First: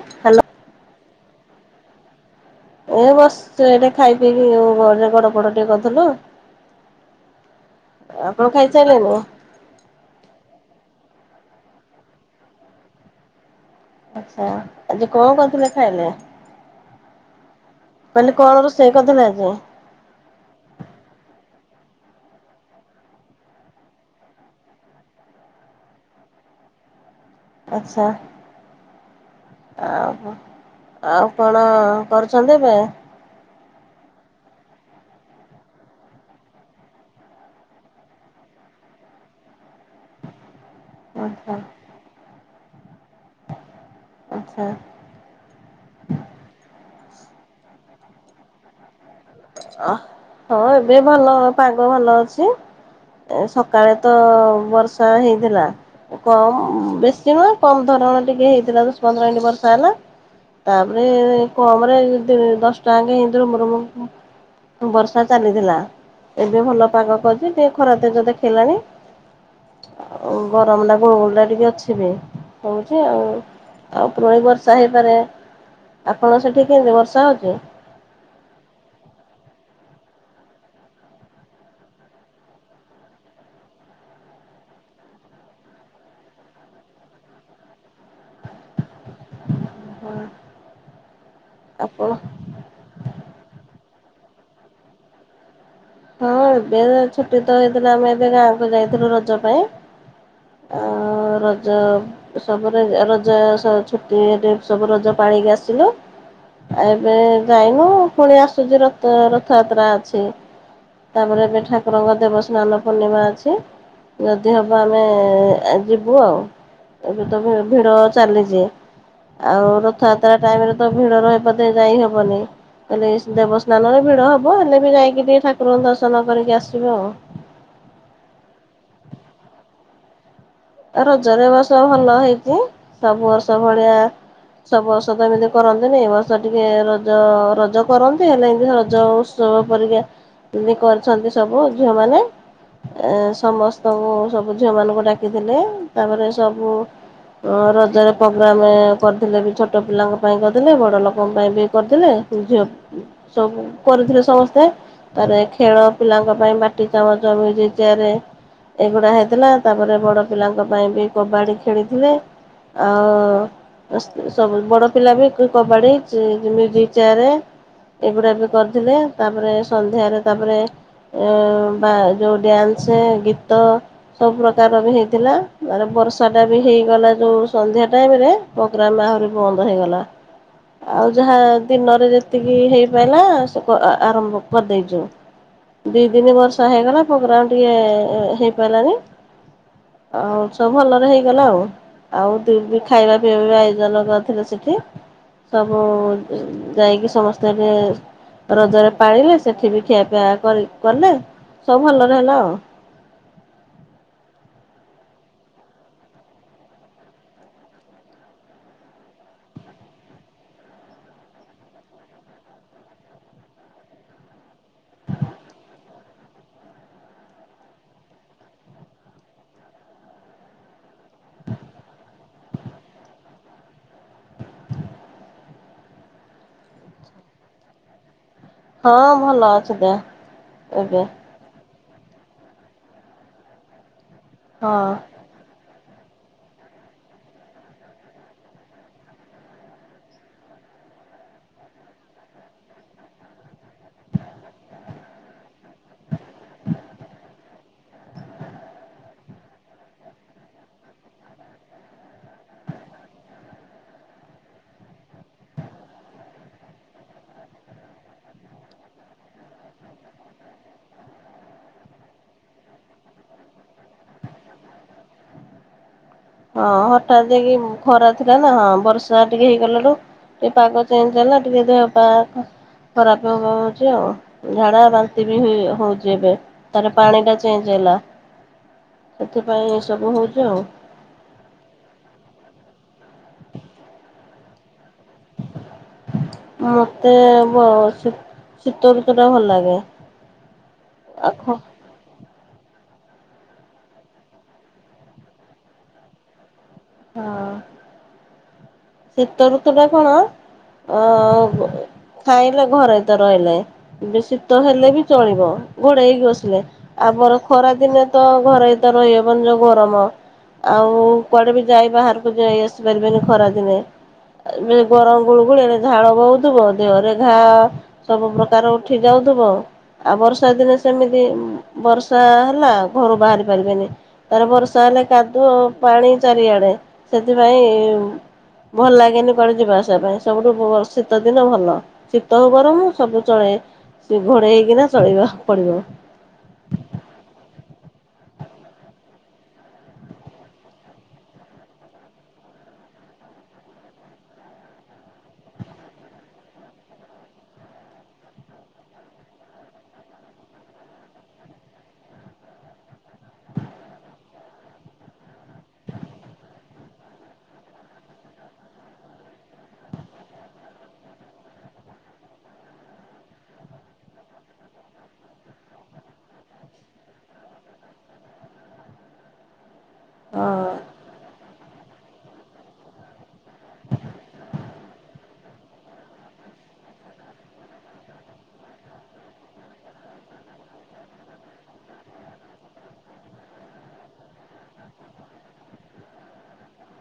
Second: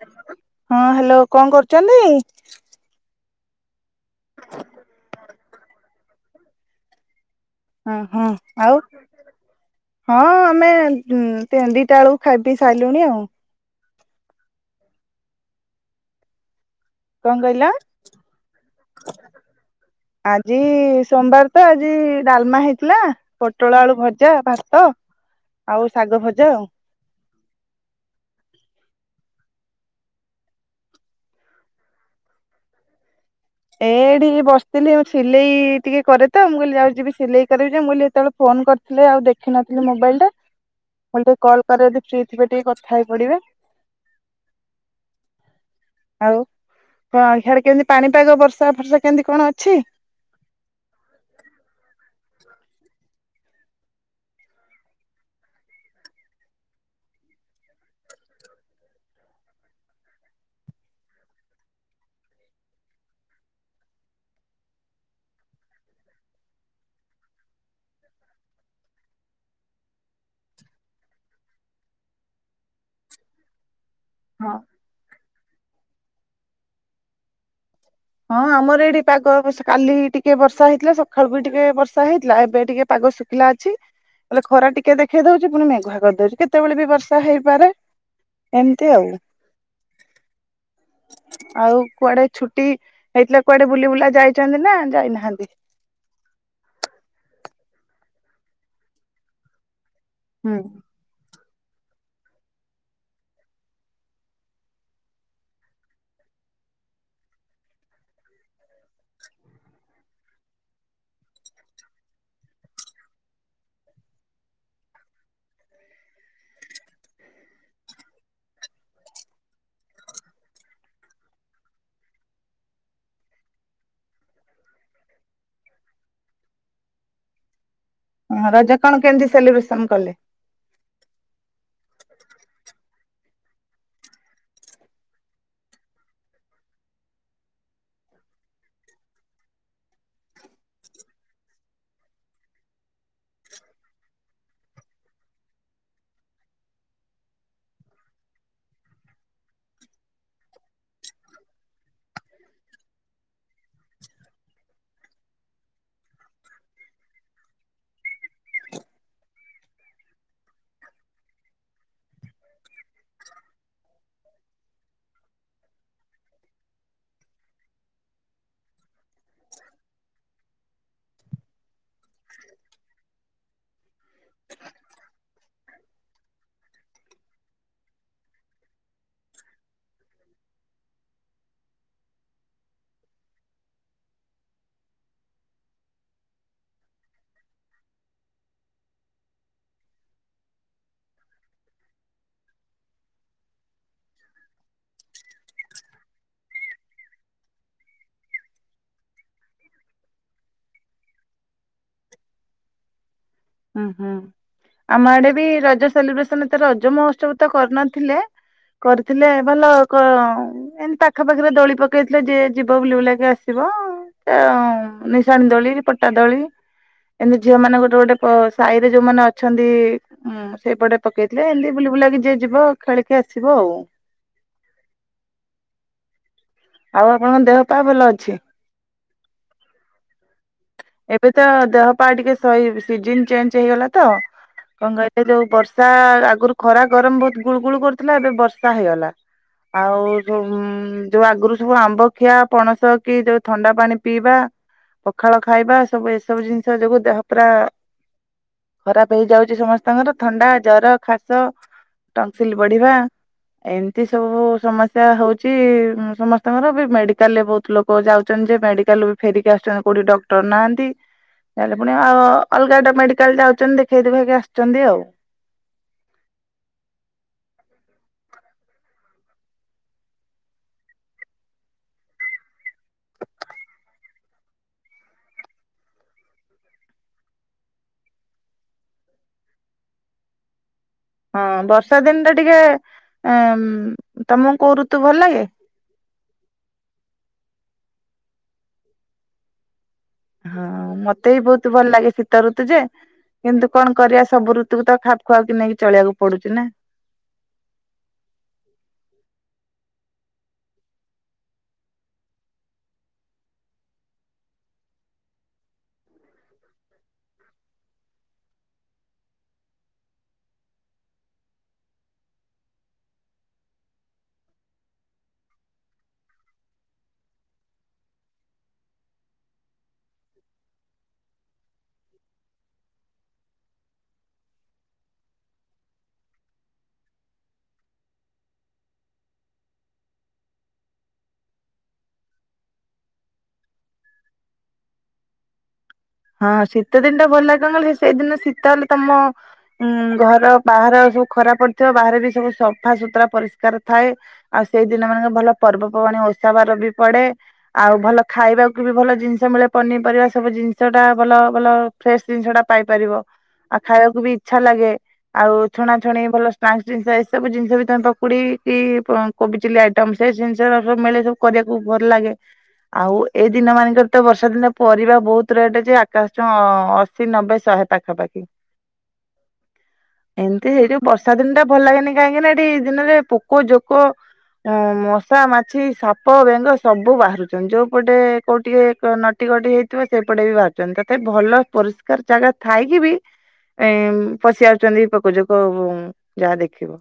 Hello ହଁ hello କଣ କରୁଛନ୍ତି? ଏ ବସ ଏଇଟେ ଖାଇ ପିଇକି ଆ ଘରେ ଗଡ଼ ଫଡ଼ ଟିକେ କରୁଥିଲୁ। ହଁ ହଁ ଆଉ ହଁ ଆମେ ଦିଟା ବେଳକୁ ଖାଇ ପି ସାରିଲୁଣି ଆଉ। ଆଚ୍ଛା ଆଜି କଣ କରଥିଲେ ଖାଇଲେ? କଣ କହିଲ କହିଲ କଣ ରୋଷେଇ କରଥିଲେ ଆଜି? ଆଜି ସୋମବାର ତ ଆଜି ଡାଲମା ହେଇଥିଲା। ପୋଟଳ ଆଳୁ ଭଜା, ଭାତ ଆଉ ଶାଗ ଭଜା। ଆଚ୍ଛା ଆଉ ଆଉ କଣ କରୁଛନ୍ତି ଏବେ? ଏଠି ବସିଥିଲି ମୁ ସିଲେଇ ଟିକେ କରେ ତ ମୁଁ କହିଲି ଯାଉଛିିବି ସିଲେଇ କରଛି ମୁଁ କହିଲି ସେତେବେଳେ ଫୋନ କରି ହେଲେ ଆଉ ଦେଖିନଥିଲି ମୋବାଇଲ ଟା ହ ମଲେ ଟିକେ କଲ୍ କର ଯଦି ଫ୍ରି ଥିବେ ଟିକେ କଥା ହେଇ ପଡ଼ିବେ। ଆଚ୍ଛା ଆଉ କଣ ଖିଆଡ କେମିତି ପାଣି ଟାଗ ବର୍ଷା ଫର୍ଷା କେମିତି କଣ ଅଛି? ଅ ହଁ ଏବେ ଭଲ ପାଗ ଭଲ ଅଛି। ସକାଳେ ତ ବର୍ଷା ହେଇଥିଲା। କମ ବେଶୀ ନୁହଁ କମ ଧରଣ ଟିକେ ହେଇଥିଲା ଦଶ ପନ୍ଦର ଏଇଣ୍ଟ ବର୍ଷା ହେଲା। ତାପରେ କମ ରେ ଦଶ ଟଙ୍କା [unintelligible] ବର୍ଷା ଚାଲିଥିଲା, ଏବେ ଭଲ ପାଗ କରିଛି ଟିକେ ଖରା ତେଜ ଦେଖେଇଲାଣି। ଆ ଗରମ ଟା ଗୋଳ ଗୋଳ ଟା ଟିକେ ଅଛି ବି ହଉଛି ଆଉ। ଆଉ ପୁୁରଣି ହଁ ବର୍ଷା ହେଇପାରେ, ଆପଣ ସେଠି କେମିତି ବର୍ଷା ହେଉଛି? ହଁ ଆମର ଏଠି ପାଗ ବେଶି କାଲି ଟିକେ ବର୍ଷା ହେଇଥିଲା, ସଖାଳୁ ବି ଟିକେ ବର୍ଷା ହେଇଥିଲା, ଏବେ ଟିକେ ପାଗ ଶୁ ଲା ଅଛି, ବଲେ ଖରା ଟିକେ ଦେଖେଇ ଦଉଛି ପୁଣି ମେଘୁଆ କରିଦଉଛି, କେତେବେଳେ ବି ବର୍ଷା ହେଇପାରେ। ଏମିତି ଆଉ। [unintelligible] ଆଉ ଆପଣ କୁଆଡେ ଛୁ ହେଇଥିଲା କୁଆଡେ ବୁଲି ବୁଲା ଯାଇଛନ୍ତି ନା ଯାଇନାହାନ୍ତି? ହଁ ଏବେ ଛୁଟି ତ ହେଇଥିଲା ଆମେ ଏବେ ଗାଁକୁ ଯାଇଥିଲୁ ରଜ ପାଇଁ। ହୁଁ। ଆ ରଜ ସବୁ [unintelligible] ଛୁଟି ରେ ସବୁ ରଜ ପାଳିକି ଆସିଲୁ। ଏବେ ଯାଇନୁ ଫୁଣି ଆସୁଛି ରଥ ରଥଯାତ୍ରା ଅଛି। ତାପରେ ଏବେ ଠାକୁରଙ୍କ ଦେବ ସ୍ନାନ ପୂର୍ଣ୍ଣିମା ଅଛି। ଯଦି ହବ ଆମେ ଯିବୁ ଆଉ। ଏବେ ତ ଭି ଭିଡ ଚାଲିଛି। ଆଉ ରଥଯାତ୍ରା ଟାଇମ ରେ ତ ଭିଡ ରହିପତେ ଯାଇ ହବନି। ହେଲେ ଦେବସ୍ନାନରେ ଭିଡ ହବ, ହେଲେ ବି ଯାଇକି ଟିକେ ଠାକୁରଙ୍କୁ ଦର୍ଶନ କରିକି ଆସିବି ଆଉ। ହଁ ରଜ କଣ କେମିତି ସେଲିବ୍ରେସନ କଲେ? ରଜରେ ଏ ବର୍ଷ ଭଲ ହେଇଛିି, ସବୁ ବର୍ଷ ଭଳିଆ ସବ୍ ବର୍ଷ ତ ଏମିତି କରନ୍ତିନି, ଏ ବର୍ଷ ଟିକେ ରଜ ରଜ କରନ୍ତି ହେଲେ ଏମିତି ରଜ ଉସ୍ ଜ ପରୀକ୍ଷା ଏମି କରିଛନ୍ତି ସବୁ ଝିଅମାନେ। ଏ ସମସ୍ତଙ୍କୁ ସବୁ ଝିଅ ମାନଙ୍କୁ ଡାକିଥିଲେ, ତାପରେ ସବୁ ଅ ରଜରେ ପ୍ରୋଗ୍ରାମେ କରିଥିଲେ ବି ଛୋଟ ପିଲାଙ୍କ ପାଇଁ କରିଥିଲେ, ବଡ଼ ଲୋକଙ୍କ ପାଇଁ ବି କରିଥିଲେ। ଝିଅ ସବୁ କରିଥିଲେ ସମସ୍ତେ। ତାରେ ଖେଳ ପିଲାଙ୍କ ପାଇଁ ମାଟି ଚାମଚ ମ୍ୟୁଜିକ ଚେୟାରେ ଏଇଗୁଡା ହେଇଥିଲା ତାପରେ ବଡ ପିଲାଙ୍କ ପାଇଁ ବି କବାଡି ଖେଳିଥିଲେ। ଆଉ ସବୁ ବଡ ପିଲା ବି କୁ କବାଡି [unintelligible] ଏଗୁଡା ବି କରିଥିଲେ, ତାପରେ ସନ୍ଧ୍ୟାରେ ତାପରେ ଏ ବା ଯୋଉ ଡ୍ୟାନ୍ସ ଗୀତ ସବୁ ପ୍ର ଉକାର ବି ହେଇଥିଲା [unintelligible] ବର୍ଷା ଟା ବି ହେଇଗଲା ଯୋଉ ସନ୍ଧ୍ୟା ଟାଇମ ରେ ଗ୍ରାମ ଆହୁରି ବନ୍ଦ ହେଇଗଲା। ଆଉ ଯାହା ଦିନରେ ଯେତିକି ହେଇପାଇଲା ସେ କ ଆ ଆରମ୍ଭ କରିଦେଇଛୁ। ଦି ଦିନି ବର୍ଷା ହେଇଗଲା ପ୍ରୋଗ୍ରାମ ଟିକେ ହେଇପାରିଲାନି। ଆଉ ସବୁ ଭଲରେ ହେଇଗଲା ଆଉ। ଆଉ [unintelligible] ଖାଇବା ପିଇବା ବି ଆୟୋଜନ କରିଥିଲେ ସେଠି। ସବୁ ଯାଇକି ସମସ୍ତେ ବି ରଜରେ ପାଳିଲେ, ସେଠି ବି ଖିଆ ପିଆ କରି କଲେ, ସବୁ ଭଲରେ ହେଲା ଆଉ। ହୁଁ ହୁଁ ଆମ ଆଡେ ବି ରଜ ସେଲିବ୍ରେସନ ଏତେ ରଜ ମହୋତ୍ସବ ତ କରିନଥିଲେ। କରିଥିଲେ ଭଲ କ ଏମିତି ପାଖ ପାଖିରେ ଦୋଳି ପକେଇଥିଲେ ଯିଏ ଯିବ ବୁଲି ବୁଲାକି ଆସିବ। ଆଁ ନିଶାଣି ଦୋଳି, ପଟା ଦୋଳି ଏମିତି ଝିଅ ମାନ ଗୋଟେ ଗୋଟେ ସାହିରେ ଯୋଉମାନେ ଅଛନ୍ତି ଉ ଉଁ ସେଇପଟେ ପକେଇଥିଲେ ଏମିତି ବୁଲି ବୁଲାକି ଯିଏ ଯିବ ଖେଳିକି ଆସିବ ଆଉ। ଆଉ ଆପଣଙ୍କ ଦେହ ପା ଭଲ ଅଛି? ହଁ ଭଲ ଅଛି ଦେହ ଏବେ। ଏବେ ତ ଦେହପାହା ଟିକେ ସିଜିନ ଚେଞ୍ଜ ହେଇଗଲା ତ ହଁ। କଣ କହ ଏ ଯୋଉ ବର୍ଷା ଆଗରୁ ଖରା ଗରମ ବହୁତ ଗୁଳୁ ଗୁଳୁ କରୁଥିଲା ଏବେ ବର୍ଷା ହେଇଗଲା। ଆଉ ଯୋଉ ଆଗରୁ ସବୁ ଆମ୍ବ ଖିଆ ପଣସ କି ଯୋଉ ଥଣ୍ଡା ପାଣି ପିଇବା ପଖାଳ ଖାଇବା ଏସବୁ ଏସବୁ ଜିନିଷ ଯୋଗୁ ଦେହ ପୁରା ଖରାପ ହେଇଯାଉଛି ସମସ୍ତଙ୍କର ଥଣ୍ଡା, ଜର, ଖାସ ଟନସିଲ ବଢିବା ଏମିତି ସବୁ ସମସ୍ୟା ହଉଛି ସମସ୍ତଙ୍କର ବି ମେଡିକାଲରେ ବହୁତ ଲୋକ ଯାଉଛନ୍ତି ଯେ ମେଡିକାଲରୁ ଫେରିକି ଆସୁଛନ୍ତି କୋଉଠି ଡ ଡାକ୍ତର ନାହାନ୍ତି ତାଲେ ପୁଣି ଅ ଅଲଗା ମେଡିକାଲ ଯାଉଛନ୍ତି ଦେଖେଇ ଦେଖେଇକି ଆସିଛନ୍ତି ଆଉ। ହଁ ହଠାତ୍ ଯାଇକି ଖରା ଥିଲା ନା ହଁ ବର୍ଷା ଟିକେ ହେଇଗଲା ରୁ ଟିକେ ପାଗ ଚେଞ୍ଜ ହେଲା ଟିକେ ଦେହ ପା ଖରାପ ହବା ହଉଛି ଆଉ ଝାଡା ବାନ୍ତି ବି ହଉଛି ଏବେ। ତାପରେ ପାଣିଟା ଚେଞ୍ଜ ହେଲା ସେଥିପାଇଁ ଏ ସବୁ ହଉଛି ଆଉ। ହଁ ବର୍ଷା ଦିନରେ ଟିକେ ଉ ତମକୁ କୋଉ ଋତୁ ଭଲ ଲାଗେ? ମତେ ଶୀତ ଋତୁଟା ଭଲ ଲାଗେ। ହଁ ମତେ ବି ଆଖ ବହୁତ ଭଲ ଲାଗେ ଶୀତ ଶୀତ ଋତୁ ଯେ କିନ୍ତୁ କଣ କରିବା ସବୁ ଋତୁକୁ ତ ଖାପ ଖୁଆ କି ନେଇକି ଚଳିବାକୁ ପଡୁଛି ନା? ହଁ। ଶୀତ ଋତୁଟା କଣ? ଅ ଖାଇଲେ ଘରେ ତ ରହିଲେ। ଏବେ ଶୀତ ହେଲେ ବି ଚଳିବ ଘଡେଇ ହେଇକି ବସିଲେ। ଆମର ଖରା ଦିନେ ତ ଘରେ ତ ରହିହବନି ଯୋଉ ଗରମ ଆଉ କୁଆଡେ ବି ଯାଇ ବାହାରକୁ ଯାଇ ଆସି ପାରିବେନି ଖରା ଦିନେ? ଗରମ ଗୁଳୁ ଗୁଳିରେ ଝାଳ ବହୁଥିବ ଦେହରେ ଘା ସବୁ ପ୍ରକାର ଉଠି ଯାଉଥିବ। ଆଉ ବର୍ଷା ଦିନେ ସେମିତି ବର୍ଷା ହେଲା ଘରୁ ବାହାରି ପାରିବେନି। ତା ପରେ ବର୍ଷା ହେଲେ କାଦୁଅ ପାଣି ଚାରିଆଡ଼େ ସେଥିପାଇଁ ଭଲ ଲାଗେନି କୁଆଡେ ଯିବା ଆସିବା ପାଇଁ ସବୁଠୁ ଶୀତ ଦିନ ଭଲ। ଶୀତ ହଉ ବରଂ ସବୁ ଚଳେଇ ଘୋଡେଇ ହେଇକିନା ଚଳେଇବାକୁ ପଡିବ। ହଁ ଶୀତ ଦିନଟା ଭଲ କଣ କହ ସେଇଦିନ ଶୀତ ହେଲେ ତମ ଉଁ ଘର ବାହାର ସବୁ ଖରା ପଡିଥିବ ବାହାରେ ବି ସବୁ ସଫା ସୁତୁରା ପରିଷ୍କାର ଥାଏ। ଆଉ ସେଇଦିନ ମାନେଙ୍କ ଭଲ ପର୍ବ ପର୍ବାଣି ମାନେ ଓଷା ବାର ବି ପଡେ। ଆଉ ଭଲ ଖାଇବାକୁ ବି ଭଲ ଜିନିଷ ମିଳେ ପନିପରିବା ସବୁ ଜିନିଷ ଜିନିଷଟା ଭଲ ଭଲ ଫ୍ରେଶ ଜିନିଷଟା ପାଇପାରିବ ଆଉ ଖାଇବାକୁ ବି ଇଚ୍ଛା ଲାଗେ। ଆଉ ଛଣାଛଣି ଭଲ ସ୍ନାକ୍ସ ଜିନିଷ ଏସବୁ ଜିନିଷ ବି ତମେ ପକୁଡିି କି କୋବି ଚିଲ୍ଲି ଆଇଟମ ସେଇ ଜିନିଷ ସବୁ ମିଳେ ସବୁ କରିବାକୁ ଭଲ ଲାଗେ। ଆଉ ଏଇ ଦିନ ମାନଙ୍କରେ ତ ବର୍ଷା ଦିନ ପରିବା ବହୁତ ଏତେ ରେଟ ଯେ ଆକାଶ ଛୁଆଁ ଅଶି, ନବେ, ଶହେ ପାଖାପାଖି। ଏମିତି ସେ ଯୋଉ ବର୍ଷା ଦିନଟା ଭଲ ଲାଗେନି କାହିଁକି ନା ଏଠି ଏଇ ଦିନରେ ପୋକ ଜୋକ ହଁ ମଶା, ମାଛି, ସାପ, ବେଙ୍ଗ ସବୁ ବାହାରୁଛନ୍ତି ଯୋଉପଟେ କୋଉଠିକେ ନଟି କଟି ହେଇଥିବ ସେପଟେ ବି ବାହାରୁଛନ୍ତି ତଥାପି ଭଲ ପରିଷ୍କାର ଜାଗା ଥାଇକି ବି ଏ ପଶି ଆସୁଛନ୍ତି ପୋକଯୋକ ଯାହା ଦେଖିବ।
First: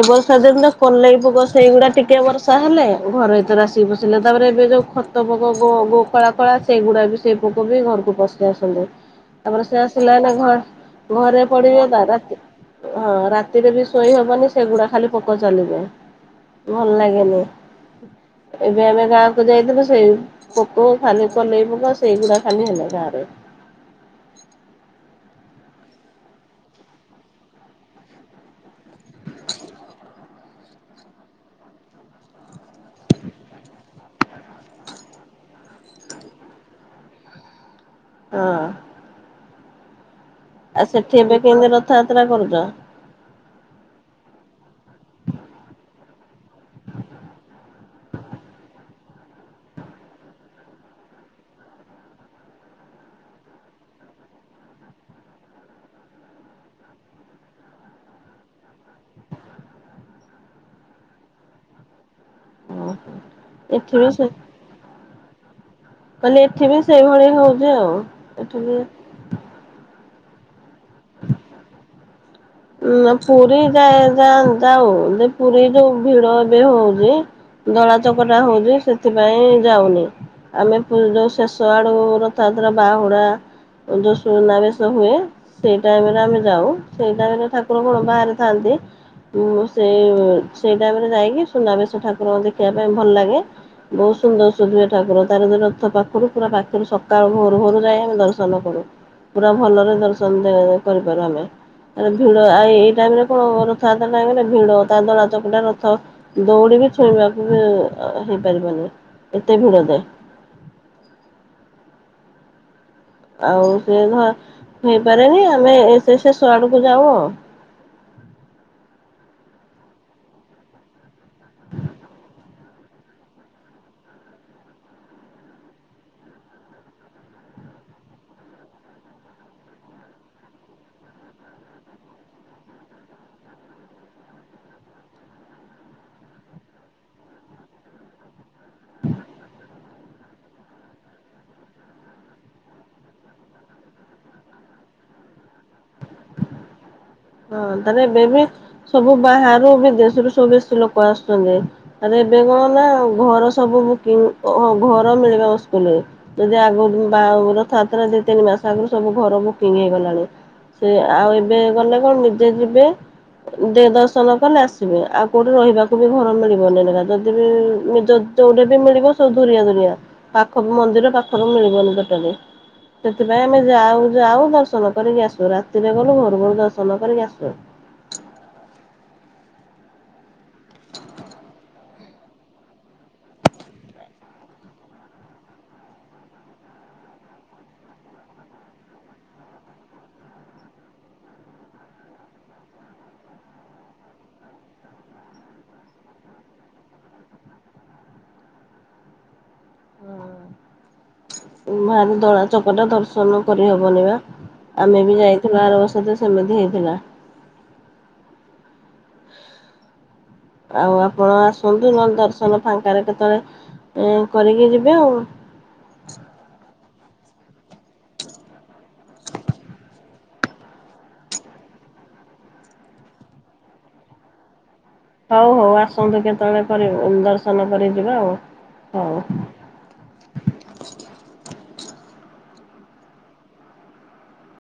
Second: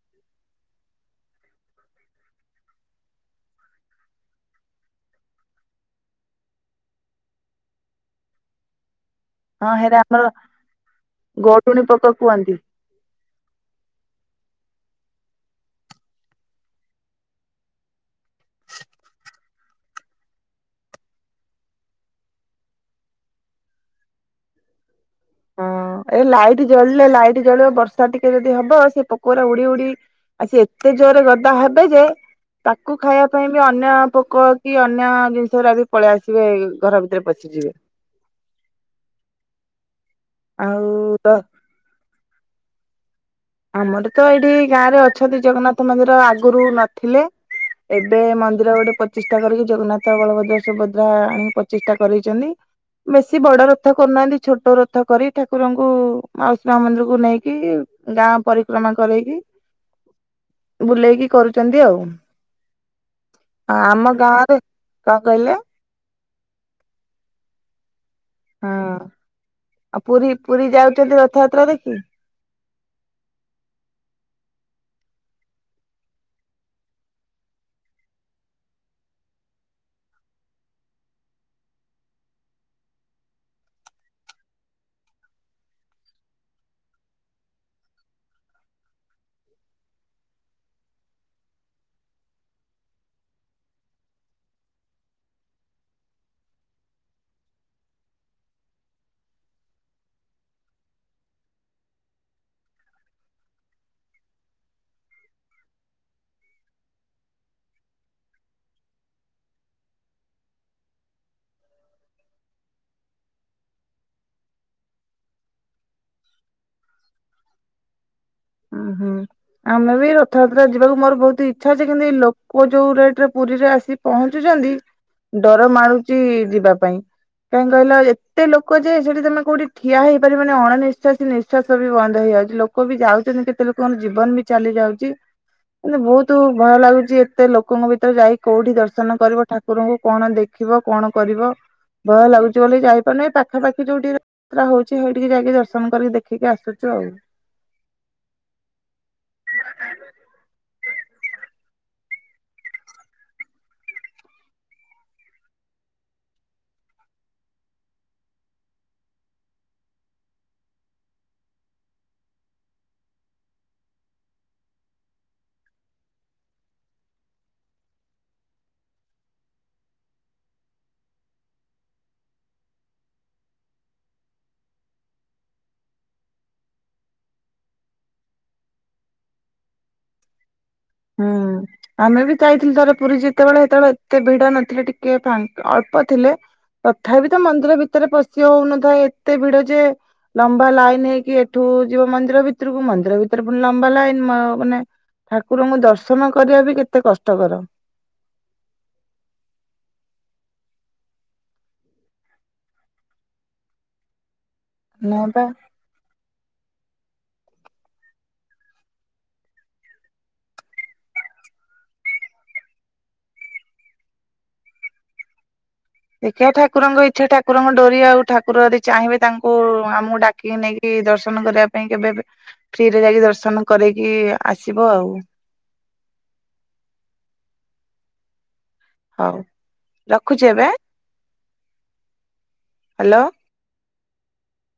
ଏ ବର୍ଷା ଦିନ କଲେଇ ପୋକ ସେଇଗୁଡା ଟିକେ ବର୍ଷା ହେଲେ ଘର ଭିତରେ ଆସିକି ପଶିଲେ ତାପରେ ଏବେ ଯୋଉ ଖ ତ ଗୋ ଗୋ କଳା କଳା ସେଇଗୁଡା ବି ସେଇ ପୋକ ବି ଘରକୁ ପଶି ଆସନ୍ତି। ତାପରେ ହଁ ସେ ହେରା ଆସିଲା ବେଳେ ଆମର ଘ ଘରେ ପଡିବେ ଗୋଡୁଣୀ ନା ପୋକ ରାତି କୁହନ୍ତି। ହଁ ରାତିରେ ବି ଶୋଇ ହବନି ସେଗୁଡା ଖାଲି ପୋକ ଚାଲିବେ ଭଲ ଲାଗେନି। ଏବେ ଆମେ ଗାଁକୁ ଯାଇଥିଲୁ ସେଇ ପୋକ ଖାଲି କଲେଇ ପୋକ ସେଇଗୁଡା ଖାଲି ହେଲେ ଗାଁ ରେ। ହଁ ଏ ଲାଇଟ୍ ଜଳିଲେ ଲାଇଟ୍ ଜଳିବ ବର୍ଷା ଟିକେ ଯଦି ହବ ସେ ପୋକଗୁଡା ଉଡି ଉଡି ଆ ସେ ଏତେ ଜୋରେ ଗଦା ହେବେ ଯେ ତାକୁ ଖାଇବା ପାଇଁ ବି ଅନ୍ୟ ପୋକ କି ଅନ୍ୟ ଜିନିଷ ଗଡା ବି ପଳେଇ ଆସିବେ ଘର ଭିତରେ ପଶିଯିବେ। ହଁ। ଆଉ ସେଠି ଏବେ କେମତି ରଥଯାତ୍ରା କରୁଛ? ଆମର ତ ଏଇଠି ଗାଁ ରେ ଅଛନ୍ତି ଜଗନ୍ନାଥ ମନ୍ଦିର ଆଗରୁ ନଥିଲେ। ଏବେ ମନ୍ଦିର ଗୋଟେ ପଚିଷ୍ଠା କରିକି ଜଗନ୍ନାଥ, ବଳଭଦ୍ର, ସୁଭଦ୍ରା ଆଣିକି ପଚିଷ୍ଠା କରିଦେଇଛନ୍ତି। ବେଶୀ ବଡ ରଥ କରୁନାହାନ୍ତି ଛୋଟ ରଥ କରିକି ଠାକୁରଙ୍କୁ ମାଉସୀ ମା ମନ୍ଦିରକୁ ନେଇକି ଗାଁ ପରିକ୍ରମା କରେଇକି ବୁଲେଇକି କରୁଛନ୍ତି ଆଉ। ଏଠି ବି ଆମ ଗାଁ ରେ, କଣ କହିଲେ? କହିଲି ଏଠି ବି ସେଇଭଳିଆ ହଉଛି ଆଉ। ଏଠି ହଁ ବି ଆଉ ପୁରୀ ପୁରୀ ଯାଉଛନ୍ତି ରଥଯାତ୍ରା ଦେଖି? ହ ଉମ ପୁରୀ ଯାଏ ଯାଆନ ଯାଉ ଯେ ପୁରୀ ଯୋଉ ଭିଡ ଏବେ ହଉଛି ଦଳା ଚକଟା ହଉଛି ସେଥିପାଇଁ ଯାଉନି। ଆମେ ପରି ଯ ଶେଷ ଆଡୁ ରଥଯାତ୍ରା ବାହୁଡା ଯୋ ସୁନା ବେଶ ହୁଏ। ସେଇ ଟାଇମରେ ଆମେ ଯାଉ ସେଇ ଟାଇମରେ ଠାକୁର କଣ ବାହାରେ ଥାନ୍ତି। ଉମ ସେଇ ସେଇ ଟାଇମରେ ଯାଇକି ସୁନାବେଶ ଠାକୁରଙ୍କ ଦେଖିବା ପାଇଁ ଭଲ ଲାଗେ। ବହୁତ ସୁନ୍ଦର ସୁବିଧା ଠାକୁର ତାର ଯୋ ରଥ ପାଖରୁ ପୁରା ପାଖରୁ ସକାଳୁ ଭୋର ଭୋରୁ ଯାଇ ଆମେ ଦର୍ଶନ କରୁ। ପୁରା ଭଲରେ ଦର୍ଶନ କରିପାରୁ ଆମେ। ଭିଡ ଆଉ ଏଇ ଟାଇମ ରେ କଣ ହବ ରଥଯାତ୍ରା ଟାଇମରେ ଭିଡ ତା ଦଳା ଚକଟା ରଥ। ଦୌଡି ବି ଛୁଇଁବାକୁ ବି ହେଇପାରିବନି ଏତେ ଭିଡ ଯେ। ଆଉ ସେ ଧ ହେଇପାରେନି ଆମେ ଏ ସେସ ଆଡକୁ ଯାଉ ଆଉ। ହଁ ହୁଁ। ଆମେ ବି ରଥଯାତ୍ରା ଯିବାକୁ ମୋର ବହୁତ ଇଚ୍ଛା ଅଛି କିନ୍ତୁ ଏଇ ଲୋକ ଯୋଉ ରେଟ ରେ ପୁରୀରେ ଆସି ପହଞ୍ଚୁଛନ୍ତି ଡର ମଡୁଛି ଯିବା ପାଇଁ। କାହିଁ କହିଲା ଏତେ ଲୋକ ଯେ ସେଠି ତମେ କୋଉଠି ଠିଆ ହେଇପାରିବନି ଅଣନିଶ୍ଵା ନିଶ୍ୱାସ ବି ବନ୍ଦ ହେଇଯାଉଛି ଲୋ କ ବି ଯାଉଛନ୍ତି କେ ତେ ଲୋକଙ୍କ ଜୀବନ ବି ଚାଲି ଯାଉଛି କିନ୍ତୁ ବହୁତ ଭୟ ଲାଗୁଛି ଏତେ ଲୋକଙ୍କ ଭିତରେ ଯାଇ କୋଉଠି ଦର୍ଶନ କରିବ ଠାକୁରଙ୍କୁ କଣ ଦେଖିବ କଣ କରିବ। ଭୟ ଲାଗୁଛି ବୋଲି ଯାଇପାରୁନିଁ ପାଖାପାଖି ଯୋଉଠି ତୁରା ହଉଛି ହଇ ଟିକି ଯାଇକି ଦର୍ଶନ କରିକି ଦେଖିକି ଆସୁଛୁ ଆଉ। ହଁ ତାହେଲେ ଏବେ ବି ସବୁ ବାହାରରୁ ବି ଦେଶରୁୁ ସବୁ ବେଶୀ ଲୋକ ଆସୁଛନ୍ତି। ଆରେ ଏବେ କଣ ନା ଘର ସବୁ ବୁକିଂ ଘର ମିଳିବ ସ୍କୁଲରେ। ଯଦି ଆଗ କୁ ବା ରଥଯାତ୍ରା ଦି ତିନି ମାସ ଆଗରୁ ସବୁ ଘର ବୁକିଂ ହେଇଗଲାଣି। ସେ ଆଉ ଏବେ ଗଲେ କଣ ନିଜେ ଯିବେ। ଦେ ଦର୍ଶନ କଲେ ଆସିବେ ଆଉ କୋଉଠି ରହିବାକୁ ବି ଘର ମିଳିବନି ଯଦି ବି ନିଜ ଯୋଉଠେ ବି ମିଳିବ ସେଇଠୁ ନେଇକି ଯିବା ପାଖ ମନ୍ଦିର ପାଖରୁ ମିଳିବନି ଟୋଟାଲି ସେଥିପାଇଁ ଆମେ ଯାଉ ଯାଉ ଦର୍ଶନ କରିକି ଆସୁ ରାତିରେ ଗଲୁ ଭୋରୁ ଭୋରୁ ଦ ର୍ଶନ କରିକି ଆସୁ। ହୁଁ। ଆମେ ବି ତ ଯାଇଥିଲୁ ଥରେ ପୁରୀ ଯେତେବେଳେ ସେତେବେଳେ ଏତେ ଭିଡ ନଥିଲେ ଟିକେ ଫାଙ୍କା ଅଳ୍ପ ଥିଲେ। ତଥାପି ତ ମନ୍ଦିର ଭିତରେ ପଶି ହୋଉନଥାଏ ଏତେ ଭିଡ ଯେ ଲମ୍ବା ଲାଇନ୍‌ ହେଇକି ଏଠୁ ଯିବ ମନ୍ଦିର ଭିତରକୁ ମନ୍ଦିର ଭିତରେ ଫୁଣି ଲମ୍ବା ଲାଇନ୍‌ ମାନେ ଠାକୁରଙ୍କୁ ଦର୍ଶନ କରିବା ବି କେତେ କଷ୍ଟକର ଉଁ ଭାରି ଦଳା ଚକଟା ଦର୍ଶନ କରି ହବନି ବା ଆମେ ବି ନା ପା। ଯାଇଥିଲୁ ଆର ବର୍ଷ ଯେ ସେ ହେମିତି ହେଇଥିଲା। ଆଉ ଆପଣ ଆସନ୍ତୁ ନହେଲେ ଦର୍ଶନ ଫାଙ୍କାରେ କେତେବେଳେ ଉଁ କରିକି ଯିବେ ଆଉ। ଦେଖିଆ ଠାକୁରଙ୍କ ଇଚ୍ଛା ଠାକୁରଙ୍କ ଡୋରି ଆଉ ଠାକୁର ଅଦି ଚାହିଁବେ ତାଙ୍କୁ ଆମକୁ ଡା କି ନେଇକି ଦର୍ଶନ କରିବା ପାଇଁ କେବେ ଫ୍ରିରେ ଯାଇକି ଦର୍ଶନ କରେଇକି ଆସିବୁ ଆଉ। ହୋଉ ହୋଉ ଆସନ୍ତୁ କେତେବେଳେ ପରେ ଦର୍ଶନ କରି ଯିବା ଆଉ। ହଉ। ହୋଉ ରଖୁଚି ଏବେ ଆଁ ହ୍ୟାଲୋ